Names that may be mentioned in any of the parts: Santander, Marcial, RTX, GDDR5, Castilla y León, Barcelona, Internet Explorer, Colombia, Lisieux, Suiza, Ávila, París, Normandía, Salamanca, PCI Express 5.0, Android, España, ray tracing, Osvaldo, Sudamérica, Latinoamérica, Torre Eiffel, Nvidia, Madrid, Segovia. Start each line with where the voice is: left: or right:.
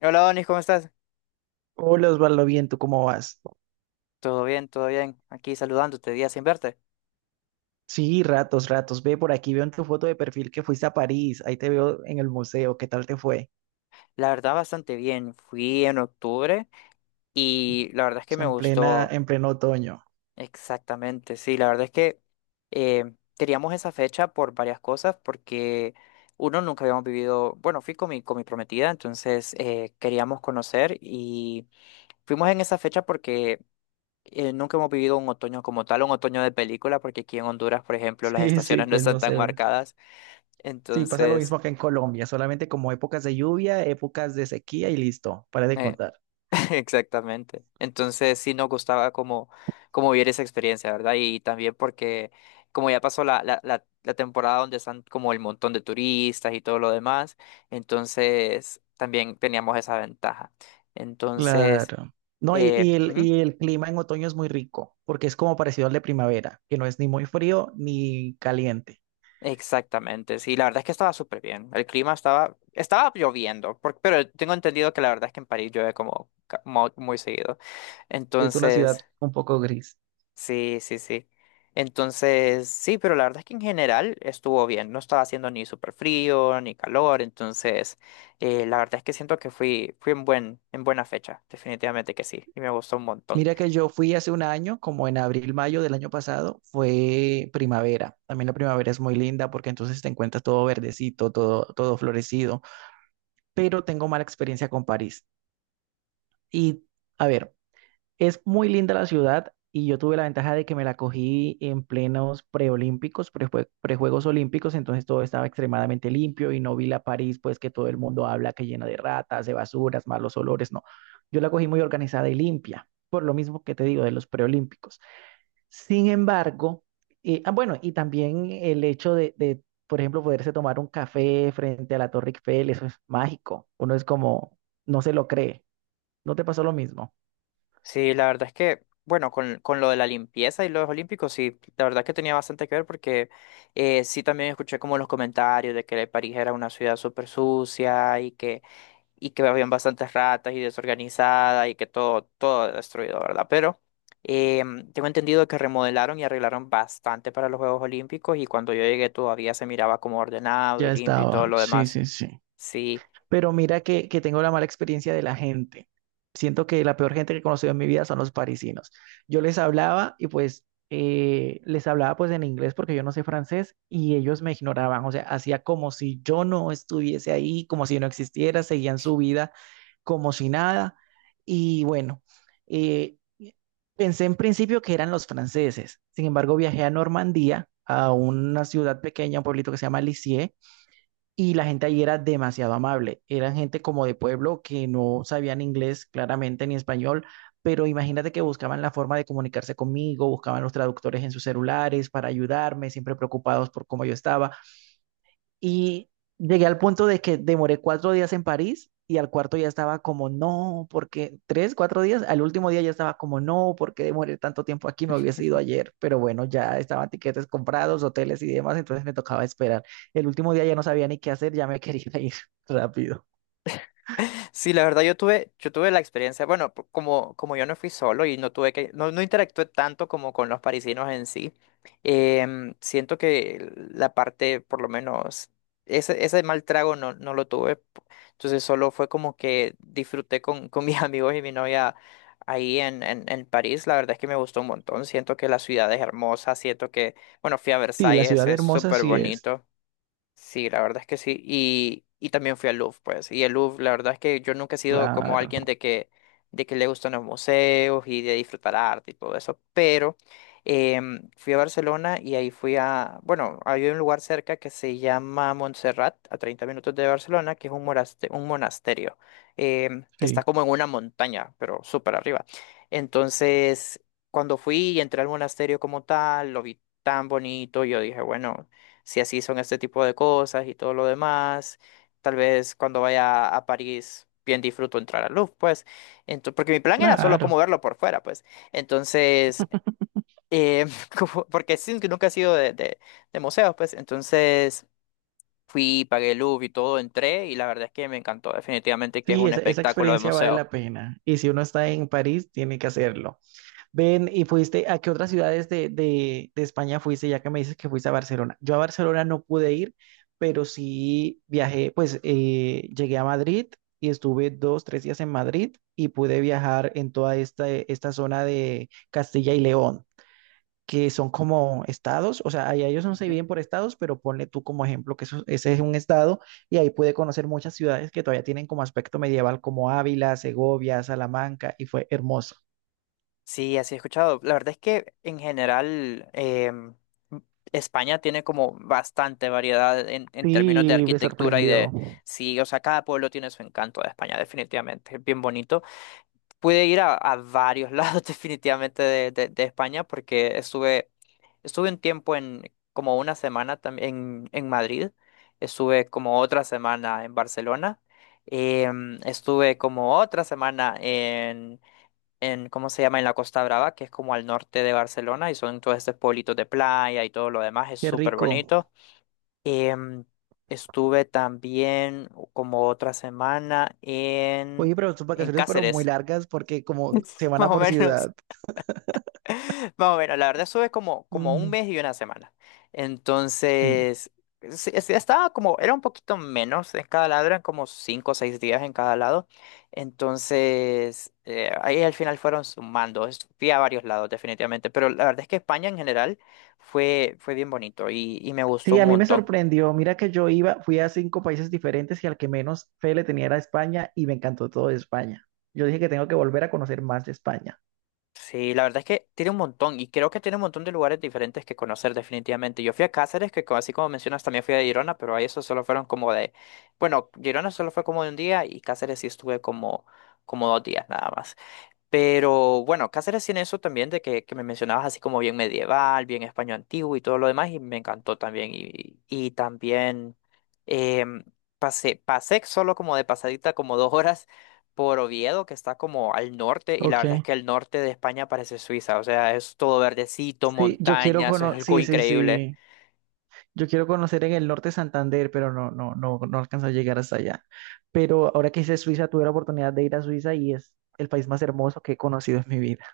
left: Hola, Donis, ¿cómo estás?
right: Hola Osvaldo, bien, ¿tú cómo vas?
left: Todo bien, todo bien. Aquí saludándote, día sin verte.
right: Sí, ratos, ratos. Ve por aquí, veo en tu foto de perfil que fuiste a París. Ahí te veo en el museo. ¿Qué tal te fue?
left: La verdad, bastante bien. Fui en octubre y la verdad es que me
right: En plena,
left: gustó.
right: en pleno otoño.
left: Exactamente. Sí, la verdad es que queríamos esa fecha por varias cosas, porque uno nunca habíamos vivido. Bueno, fui con mi prometida, entonces queríamos conocer y fuimos en esa fecha porque. Nunca hemos vivido un otoño como tal, un otoño de película, porque aquí en Honduras, por ejemplo, las
right: Sí, sí,
left: estaciones no
right: pues
left: están
right: no
left: tan
right: sé. Ve.
left: marcadas.
right: Sí, pasa lo
left: Entonces,
right: mismo que en Colombia, solamente como épocas de lluvia, épocas de sequía y listo, para de
left: eh,
right: contar.
left: exactamente. Entonces sí nos gustaba como, como vivir esa experiencia, ¿verdad? Y también porque como ya pasó la temporada donde están como el montón de turistas y todo lo demás, entonces también teníamos esa ventaja. Entonces,
right: Claro. No, y, y el,
left: ujú,
right: y el clima en otoño es muy rico, porque es como parecido al de primavera, que no es ni muy frío ni caliente.
left: exactamente, sí, la verdad es que estaba súper bien. El clima estaba lloviendo, pero tengo entendido que la verdad es que en París llueve como muy seguido.
right: Es una ciudad
left: Entonces.
right: un poco gris.
left: Sí, sí, sí. Entonces, sí, pero la verdad es que en general estuvo bien. No estaba haciendo ni súper frío ni calor. Entonces, la verdad es que siento que fui en en buena fecha. Definitivamente que sí. Y me gustó un montón.
right: Mira que yo fui hace un año, como en abril, mayo del año pasado, fue primavera. También la primavera es muy linda porque entonces te encuentras todo verdecito, todo, todo florecido, pero tengo mala experiencia con París. Y a ver, es muy linda la ciudad y yo tuve la ventaja de que me la cogí en plenos preolímpicos, prejuegos olímpicos, entonces todo estaba extremadamente limpio y no vi la París, pues que todo el mundo habla que llena de ratas, de basuras, malos olores, no. Yo la cogí muy organizada y limpia, por lo mismo que te digo de los preolímpicos. Sin embargo, ah, bueno, y también el hecho por ejemplo, poderse tomar un café frente a la Torre Eiffel, eso es mágico. Uno es como, no se lo cree. ¿No te pasó lo mismo?
left: Sí, la verdad es que, bueno, con lo de la limpieza y los olímpicos, sí, la verdad es que tenía bastante que ver porque sí también escuché como los comentarios de que París era una ciudad súper sucia y que habían bastantes ratas y desorganizada y que todo destruido, ¿verdad? Pero tengo entendido que remodelaron y arreglaron bastante para los Juegos Olímpicos y cuando yo llegué todavía se miraba como ordenado y
right: Ya
left: limpio y todo
right: estaba,
left: lo
right: sí,
left: demás.
right: sí, sí.
left: Sí.
right: Pero mira que tengo la mala experiencia de la gente. Siento que la peor gente que he conocido en mi vida son los parisinos. Yo les hablaba y pues les hablaba pues en inglés porque yo no sé francés y ellos me ignoraban. O sea, hacía como si yo no estuviese ahí, como si no existiera, seguían su vida como si nada. Y bueno, eh, pensé en principio que eran los franceses. Sin embargo, viajé a Normandía, a una ciudad pequeña, un pueblito que se llama Lisieux y la gente allí era demasiado amable. Eran gente como de pueblo que no sabían inglés claramente ni español, pero imagínate que buscaban la forma de comunicarse conmigo, buscaban los traductores en sus celulares para ayudarme, siempre preocupados por cómo yo estaba. Y llegué al punto de que demoré 4 días en París y al cuarto ya estaba como, no, porque tres, cuatro días, al último día ya estaba como, no, porque demoré tanto tiempo aquí, me hubiese ido ayer, pero bueno, ya estaban tiquetes comprados, hoteles y demás, entonces me tocaba esperar. El último día ya no sabía ni qué hacer, ya me quería ir rápido.
left: Sí, la verdad yo tuve la experiencia, bueno, como, como yo no fui solo y no tuve que, no, no interactué tanto como con los parisinos en sí, siento que la parte, por lo menos, ese mal trago no, no lo tuve, entonces solo fue como que disfruté con mis amigos y mi novia ahí en París, la verdad es que me gustó un montón, siento que la ciudad es hermosa, siento que, bueno, fui a
right: Sí, la
left: Versalles,
right: ciudad
left: es
right: hermosa
left: súper
right: sí es.
left: bonito. Sí, la verdad es que sí. Y también fui al Louvre, pues. Y el Louvre, la verdad es que yo nunca he sido como
right: Claro,
left: alguien de que le gustan los museos y de disfrutar arte y todo eso. Pero fui a Barcelona y ahí fui a, bueno, hay un lugar cerca que se llama Montserrat, a 30 minutos de Barcelona, que es un monasterio que está
right: sí,
left: como en una montaña, pero súper arriba. Entonces, cuando fui y entré al monasterio como tal, lo vi tan bonito, yo dije, bueno, si así son este tipo de cosas y todo lo demás. Tal vez cuando vaya a París bien disfruto entrar a Louvre, pues. Porque mi plan era solo como
right: claro.
left: verlo por fuera, pues. Entonces, eh, porque sí, que nunca he sido de museos, pues. Entonces fui, pagué el Louvre y todo, entré y la verdad es que me encantó. Definitivamente que es
right: Sí,
left: un
right: esa
left: espectáculo de
right: experiencia vale
left: museo.
right: la pena. Y si uno está en París, tiene que hacerlo. Ven, ¿y fuiste a qué otras ciudades de España fuiste, ya que me dices que fuiste a Barcelona? Yo a Barcelona no pude ir, pero sí viajé, pues llegué a Madrid y estuve dos, tres días en Madrid y pude viajar en toda esta zona de Castilla y León, que son como estados, o sea, allá ellos no se
left: Ujú.
right: dividen por estados, pero ponle tú como ejemplo que ese es un estado y ahí pude conocer muchas ciudades que todavía tienen como aspecto medieval, como Ávila, Segovia, Salamanca, y fue hermoso.
left: Sí, así he escuchado. La verdad es que en general España tiene como bastante variedad en términos de
right: Sí, me
left: arquitectura y de.
right: sorprendió.
left: Sí, o sea, cada pueblo tiene su encanto de España, definitivamente. Es bien bonito. Pude ir a varios lados definitivamente de España porque estuve un tiempo como una semana también en Madrid. Estuve como otra semana en Barcelona. Estuve como otra semana en, ¿cómo se llama? En la Costa Brava, que es como al norte de Barcelona, y son todos estos pueblitos de playa y todo lo demás, es
right: Qué
left: súper
right: rico.
left: bonito. Em, Estuve también como otra semana en,
right: Oye, pero tus
left: en
right: vacaciones fueron muy
left: Cáceres,
right: largas porque como
left: más
right: semana
left: o
right: por
left: menos.
right: ciudad.
left: Más o menos, la verdad eso es como, como un
right: Mm,
left: mes y una semana.
right: sí.
left: Entonces, sí, sí, estaba como, era un poquito menos en cada lado, eran como 5 o 6 días en cada lado. Entonces, ahí al final fueron sumando, fui a varios lados definitivamente, pero la verdad es que España en general fue bien bonito y me gustó
right: Sí,
left: un
right: a mí me
left: montón.
right: sorprendió. Mira que yo iba, fui a cinco países diferentes y al que menos fe le tenía era a España y me encantó todo de España. Yo dije que tengo que volver a conocer más de España.
left: Sí, la verdad es que tiene un montón y creo que tiene un montón de lugares diferentes que conocer definitivamente. Yo fui a Cáceres, así como mencionas también fui a Girona, pero ahí eso solo fueron como de, bueno, Girona solo fue como de un día y Cáceres sí estuve como, como 2 días nada más. Pero bueno, Cáceres tiene eso también de que me mencionabas así como bien medieval, bien español antiguo y todo lo demás, y me encantó también. Y también em, pasé solo como de pasadita como 2 horas por Oviedo, que está como al norte, y la
right: Ok.
left: verdad es que el norte de España parece Suiza, o sea, es todo verdecito,
right: Sí, yo quiero
left: montañas, es
right: conocer,
left: algo
right: sí, sí,
left: increíble.
right: sí. Yo quiero conocer en el norte Santander, pero no, no, no, no alcanzó a llegar hasta allá. Pero ahora que hice Suiza, tuve la oportunidad de ir a Suiza y es el país más hermoso que he conocido en mi vida.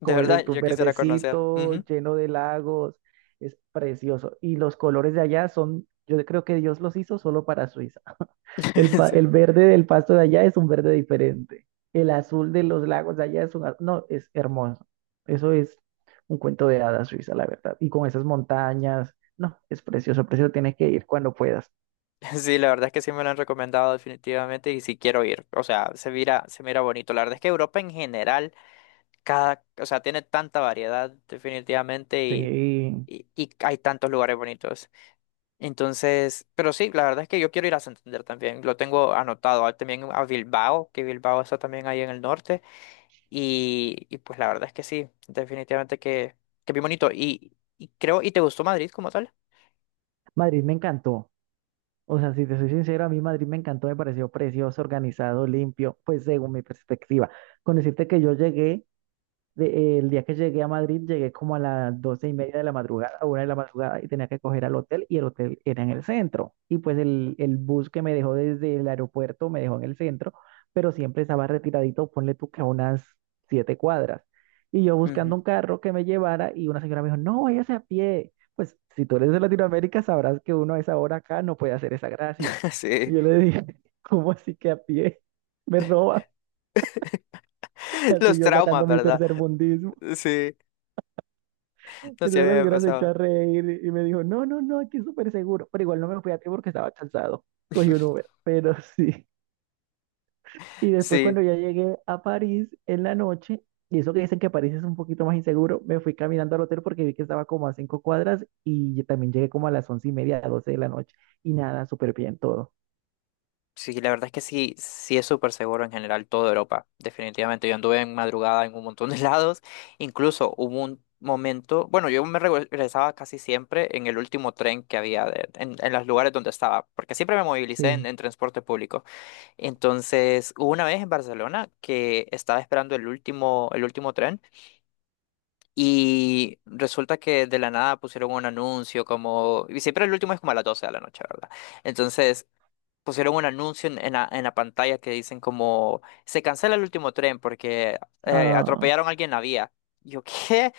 left: De
right: Como dices
left: verdad,
right: tú,
left: yo quisiera conocer.
right: verdecito,
left: Ujú.
right: lleno de lagos, es precioso. Y los colores de allá son, yo creo que Dios los hizo solo para Suiza. El verde del pasto de allá es un verde diferente. El azul de los lagos de allá es un, no, es hermoso. Eso es un cuento de hadas Suiza, la verdad. Y con esas montañas, no, es precioso, precioso, tienes que ir cuando puedas.
left: Sí, la verdad es que sí me lo han recomendado definitivamente y sí quiero ir. O sea, se mira bonito. La verdad es que Europa en general, cada, o sea, tiene tanta variedad definitivamente y,
right: Sí,
left: y, y hay tantos lugares bonitos. Entonces, pero sí, la verdad es que yo quiero ir a Santander también. Lo tengo anotado. Ah, también a Bilbao, que Bilbao está también ahí en el norte. Y pues la verdad es que sí, definitivamente que bien bonito. Y creo, ¿y te gustó Madrid como tal?
right: Madrid me encantó. O sea, si te soy sincero, a mí Madrid me encantó, me pareció precioso, organizado, limpio, pues según mi perspectiva. Con decirte que yo llegué el día que llegué a Madrid, llegué como a las 12:30 de la madrugada, a 1:00 de la madrugada, y tenía que coger al hotel, y el hotel era en el centro. Y pues el bus que me dejó desde el aeropuerto me dejó en el centro, pero siempre estaba retiradito, ponle tú que a unas 7 cuadras. Y yo
left: Ujú.
right: buscando un carro que me llevara, y una señora me dijo, no, váyase a pie. Pues si tú eres de Latinoamérica, sabrás que uno a esa hora acá no puede hacer esa gracia.
left: Sí,
right: Y yo le dije, ¿cómo así que a pie? Me roban. Así
left: los
right: yo
left: traumas,
right: sacando mi
left: ¿verdad?
right: tercer mundismo.
left: Sí. No sé, a
right: Entonces
left: mí
right: la
left: me
right: señora se echó
left: pasaba.
right: a reír y me dijo, no, no, no, aquí es súper seguro. Pero igual no me fui a tiempo porque estaba cansado. Cogí un Uber, pero sí. Y después cuando
left: Sí,
right: ya llegué a París en la noche, y eso que dicen que París es un poquito más inseguro, me fui caminando al hotel porque vi que estaba como a 5 cuadras y yo también llegué como a las 11:30, a 12:00 de la noche. Y nada, súper bien todo.
left: sí, la verdad es que sí, sí es súper seguro en general toda Europa, definitivamente. Yo anduve en madrugada en un montón de lados, incluso hubo un momento, bueno, yo me regresaba casi siempre en el último tren que había en los lugares donde estaba, porque siempre me movilicé en,
right: Sí.
left: en transporte público. Entonces, hubo una vez en Barcelona que estaba esperando el último tren y resulta que de la nada pusieron un anuncio como, y siempre el último es como a las 12 de la noche, ¿verdad? Entonces pusieron un anuncio en la pantalla que dicen como se cancela el último tren porque
right: Ah,
left: atropellaron a alguien en la vía. Yo, ¿qué?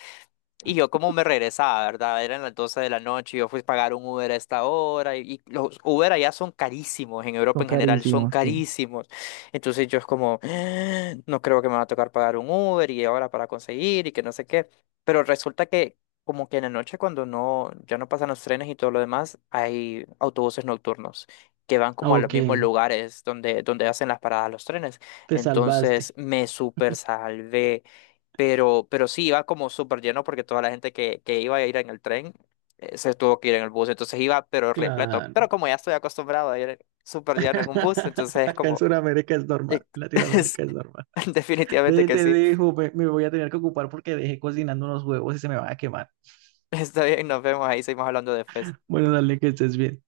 left: Y yo como me regresaba, ¿verdad? Eran las 12 de la noche, yo fui a pagar un Uber a esta hora y los Uber allá son carísimos, en Europa
right: son
left: en general son
right: carísimos, sí.
left: carísimos. Entonces yo es como, "Ah, no creo que me va a tocar pagar un Uber y ahora para conseguir y que no sé qué. Pero resulta que como que en la noche cuando no, ya no pasan los trenes y todo lo demás, hay autobuses nocturnos que van como a los
right: Ok,
left: mismos lugares donde hacen las paradas los trenes.
right: te
left: Entonces
right: salvaste.
left: me super salvé. Pero sí iba como súper lleno porque toda la gente que iba a ir en el tren se tuvo que ir en el bus. Entonces iba, pero repleto.
right: Claro.
left: Pero como ya estoy acostumbrado a ir súper lleno en un bus, entonces es
right: Acá en
left: como.
right: Sudamérica es normal,
left: es-
right: Latinoamérica es normal.
left: definitivamente que
right: Te
left: sí.
right: dejo, me voy a tener que ocupar porque dejé cocinando unos huevos y se me van a quemar.
left: Está bien, nos vemos ahí, seguimos hablando después.
right: Bueno, dale, que estés bien.